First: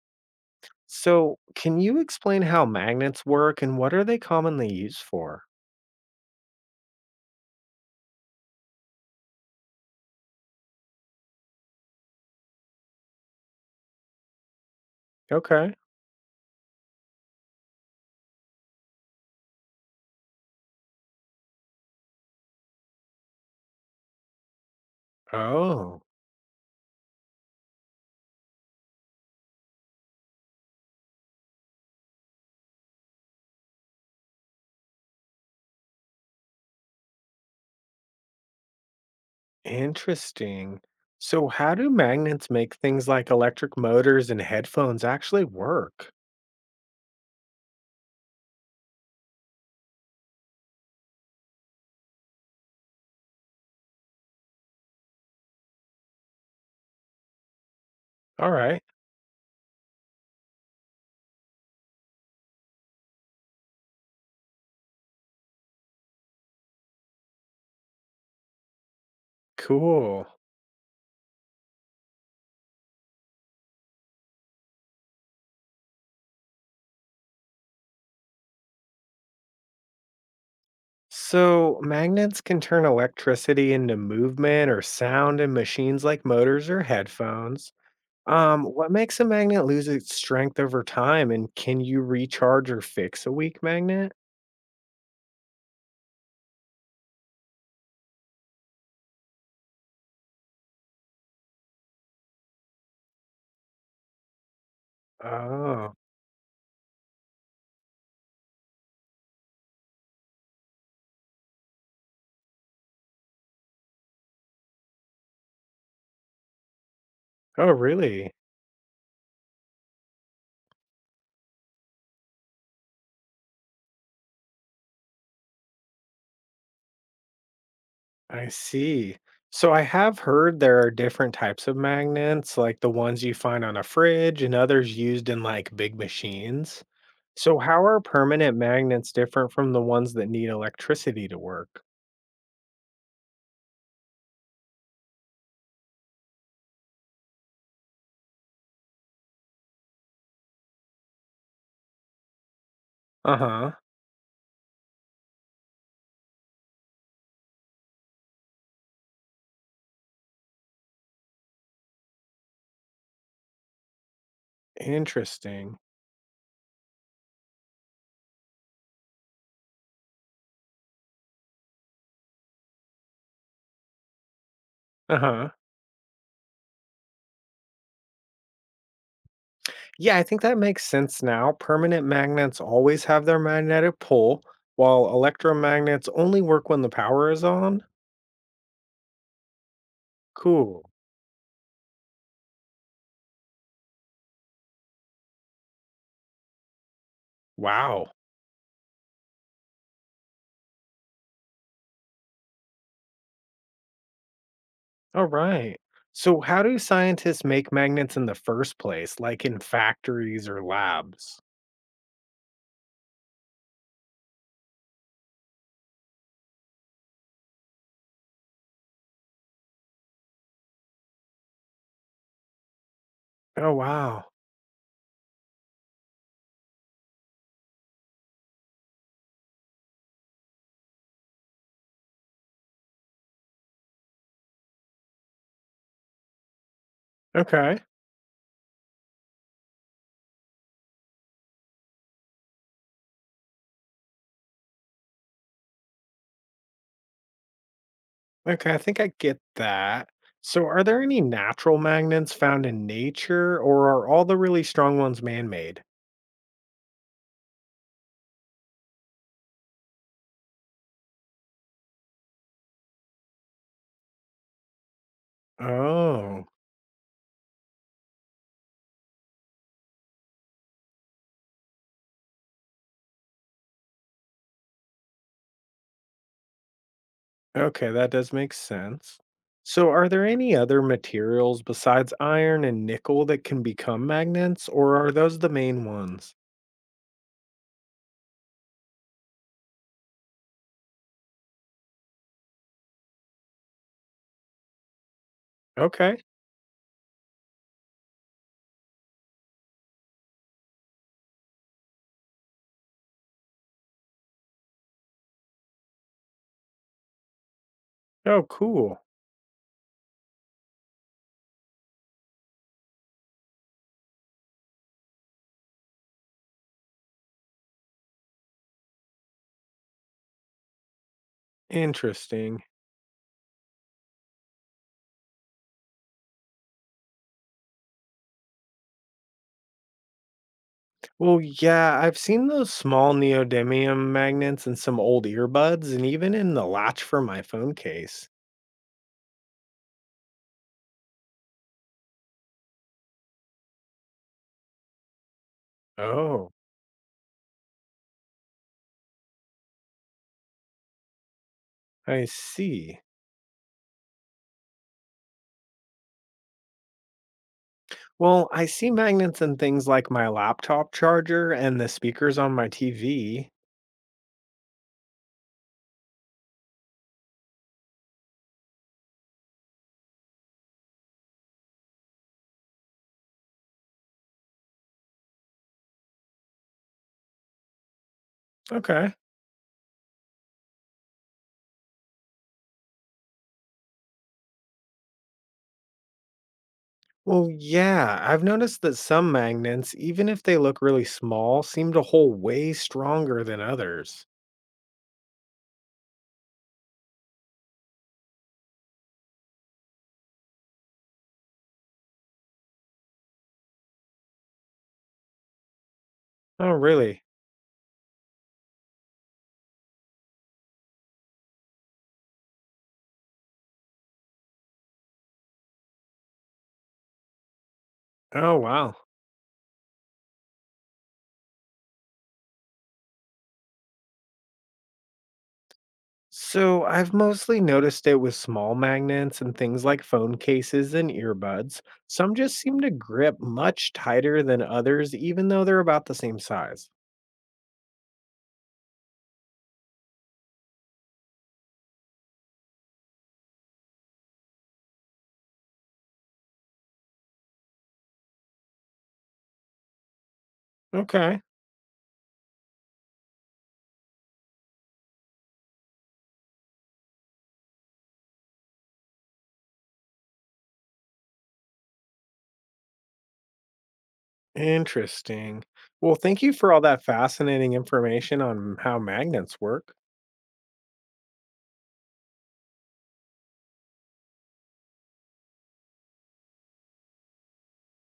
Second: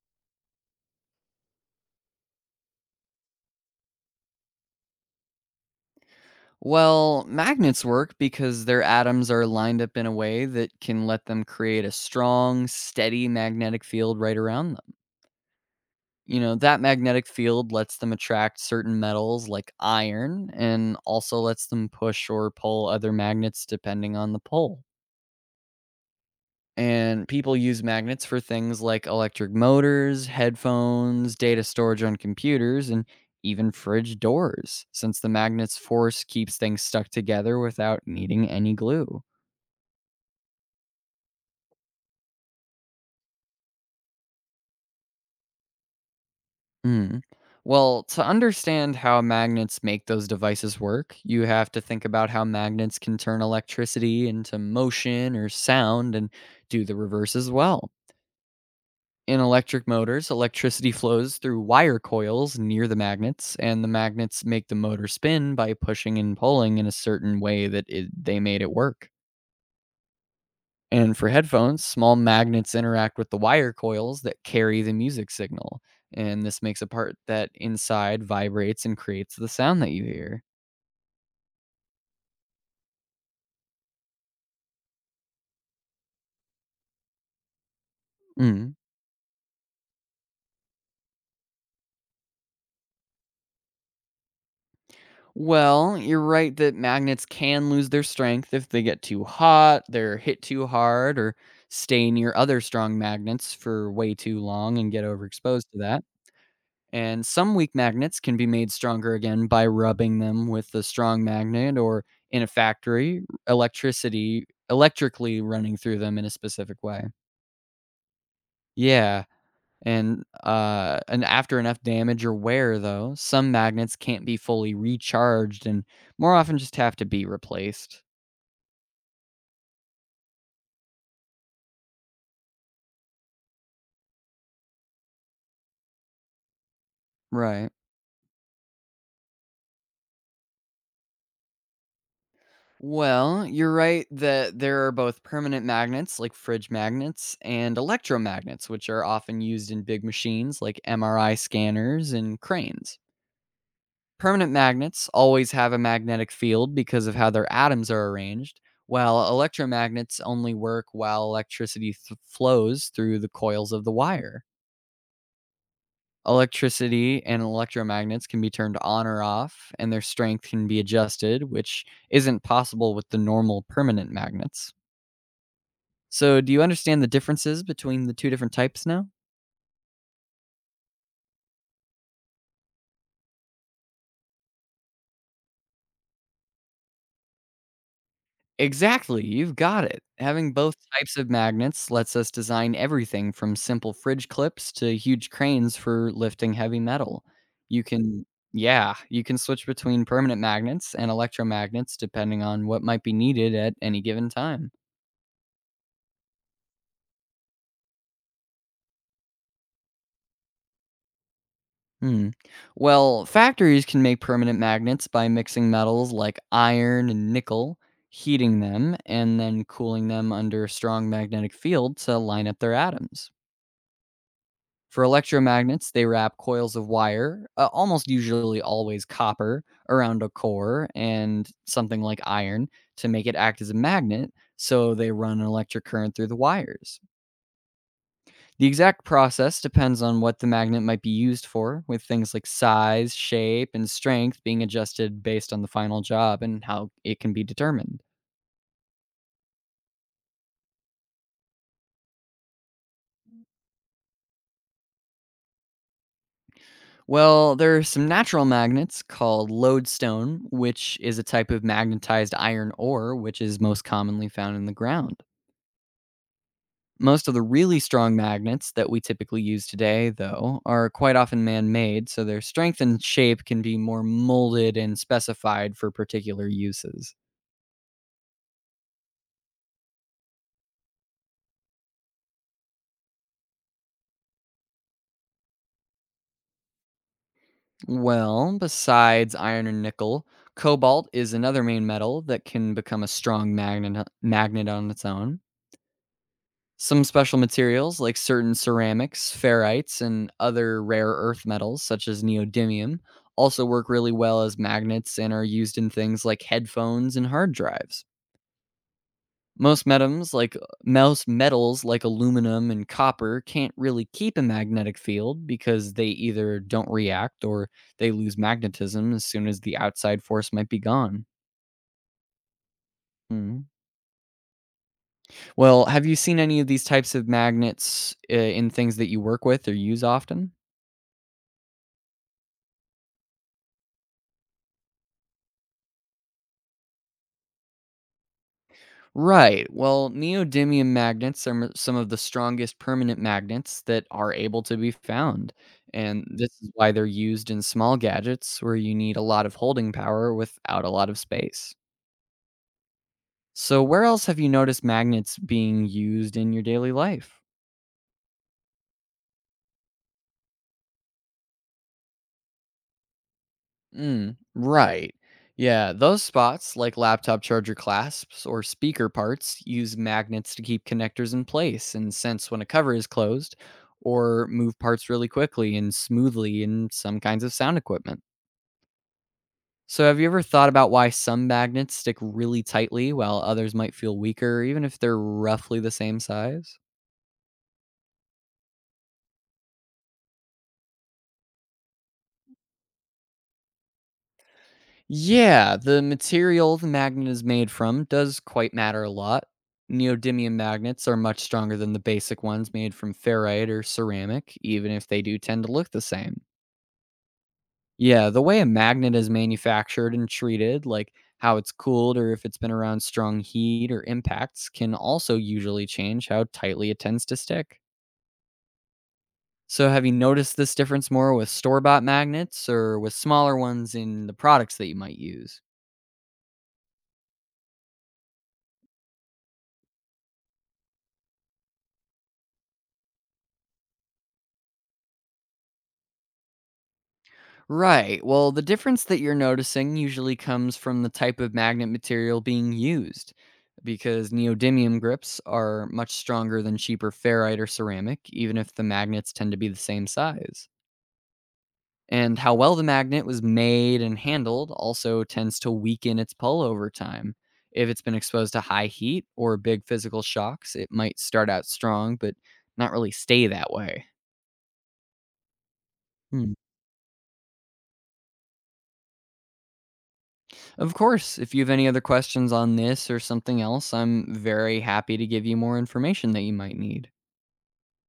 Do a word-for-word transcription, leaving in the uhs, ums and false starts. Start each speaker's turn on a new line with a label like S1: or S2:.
S1: So, can you explain how magnets work and what are they commonly used for?
S2: Well, magnets work because their atoms are lined up in a way that can let them create a strong, steady magnetic field right around them.
S1: Okay.
S2: You know, that magnetic field lets them attract certain metals like iron and also lets them push or pull other magnets depending on the pull.
S1: Oh,
S2: And people use magnets for things like electric motors, headphones, data storage on computers, and even fridge doors, since the magnet's force keeps things stuck together without needing any glue.
S1: interesting. So, how do magnets make things like electric motors and headphones actually work?
S2: Mm. Well, to understand how magnets make those devices work, you have to think about how magnets can turn electricity into motion or sound and do the reverse as well.
S1: All right.
S2: In electric motors, electricity flows through wire coils near the magnets, and the magnets make the motor spin by pushing and pulling in a certain way that it, they made it work.
S1: Cool.
S2: And for headphones, small magnets interact with the wire coils that carry the music signal. And this makes a part that inside vibrates and creates the sound that you hear.
S1: So, magnets can turn electricity into movement or sound in machines like motors or headphones. Um,
S2: Mm.
S1: what makes a magnet lose its strength over time, and can you recharge or fix a weak magnet?
S2: Well, you're right that magnets can lose their strength if they get too hot, they're hit too hard, or stay near other strong magnets for way too long and get overexposed to
S1: Oh,
S2: that. And some weak magnets can be made stronger again by rubbing them with a strong magnet or in a factory, electricity electrically running through them in a specific way.
S1: oh, really?
S2: Yeah. And uh and after enough damage or wear though, some magnets can't be fully recharged and more often just have to be replaced.
S1: I see. So I have heard there are different types of magnets, like the ones you find on a fridge and others used in like big machines. So
S2: Right.
S1: how are permanent magnets different from the ones that need electricity to work?
S2: Well, you're right that there are both permanent magnets, like fridge magnets, and electromagnets, which are often used in big machines like M R I scanners and cranes.
S1: Uh-huh.
S2: Permanent magnets always have a magnetic field because of how their atoms are arranged, while electromagnets only work while electricity th- flows through the coils of the wire.
S1: Interesting.
S2: Electricity and electromagnets can be turned on or off, and their strength can be adjusted, which isn't possible with the normal permanent magnets.
S1: Uh-huh.
S2: So, do you understand the differences between the two different types now?
S1: Yeah, I think that makes sense now. Permanent magnets always have their magnetic pull, while electromagnets only work when the power is on.
S2: Exactly, you've got it. Having both
S1: Cool.
S2: types of magnets lets us design everything from simple fridge clips to huge cranes for lifting heavy metal. You
S1: Wow.
S2: can, yeah, you can switch between permanent magnets and electromagnets depending on what might be needed at any given time.
S1: All right. So, how do scientists make magnets in the first place, like in factories or labs?
S2: Hmm. Well, factories can make permanent magnets by mixing metals like iron and nickel, heating them, and then cooling them under a strong magnetic field to line up their atoms.
S1: Oh, wow.
S2: For electromagnets, they wrap coils of wire, uh, almost usually always copper, around a core and something like iron to make it act as a magnet, so they run an electric current through the wires.
S1: Okay.
S2: The exact process depends on what the magnet might be used for, with things like size, shape, and strength being adjusted based on the final job and how it can be determined.
S1: Okay, I think I get that. So, are there any natural magnets found in nature, or are all the really strong ones man made?
S2: Well, there are some natural magnets called lodestone, which is a type of magnetized iron ore, which is most commonly found in the ground.
S1: Oh,
S2: Most of the really strong magnets that we typically use today, though, are quite often man made, so their strength and shape can be more molded and specified for particular uses.
S1: okay. That does make sense. So, are there any other materials besides iron and nickel that can become magnets, or are those the main ones?
S2: Well, besides iron and nickel, cobalt is another main metal that can become a strong magnet magnet on its own.
S1: Okay.
S2: Some special materials like certain ceramics, ferrites, and other rare earth metals such as neodymium also work really well as magnets and are used in things like headphones and hard drives.
S1: Oh, cool.
S2: Most metals, like most metals like aluminum and copper, can't really keep a magnetic field because they either don't react or they lose magnetism as soon as the outside force might be gone.
S1: Interesting.
S2: Mm. Well, have you seen any of these types of magnets uh, in things that you work with or use often?
S1: Well, yeah, I've seen those small neodymium magnets in some old earbuds and even in the latch for my phone case.
S2: Right. Well, neodymium magnets are m- some of the strongest permanent magnets that are able to be found. And this
S1: Oh,
S2: is why they're used in small gadgets where you need a lot of holding power without a lot of space.
S1: I see.
S2: So, where else have you noticed magnets being used in your daily life?
S1: Well, I see magnets in things like my laptop charger and the speakers on my T V.
S2: Mm, right. Yeah, those spots, like laptop charger clasps or speaker parts, use magnets to keep connectors in place and sense when a cover is closed or move parts really quickly and smoothly in some kinds of sound equipment.
S1: Okay.
S2: So, have you ever thought about why some magnets stick really tightly while others might feel weaker, even if they're roughly the same size?
S1: Well, yeah, I've noticed that some magnets, even if they look really small, seem to hold way stronger than others.
S2: Yeah, the material the magnet is made from does quite matter a lot. Neodymium magnets are much stronger than the basic ones made from ferrite or ceramic, even if they do tend to look the same.
S1: Oh, really?
S2: Yeah, the way a magnet is manufactured and treated, like how it's cooled or if it's been around strong heat or impacts, can also usually change how tightly it tends to stick.
S1: Oh, wow.
S2: So, have you noticed this difference more with store bought magnets or with smaller ones in the products that you might use?
S1: So I've mostly noticed it with small magnets and things like phone cases and earbuds. Some just seem to grip much tighter than others, even though they're about the same size.
S2: Right. Well, the difference that you're noticing usually comes from the type of magnet material being used, because neodymium grips are much stronger than cheaper ferrite or ceramic, even if the magnets tend to be the same size.
S1: Okay.
S2: And how well the magnet was made and handled also tends to weaken its pull over time. If it's been exposed to high heat or big physical shocks, it might start out strong, but not really stay that way.
S1: Interesting. Well, thank you
S2: Hmm.
S1: for all that fascinating information on how magnets work.
S2: Of course, if you have any other questions on this or something else, I'm very happy to give you more information that you might need.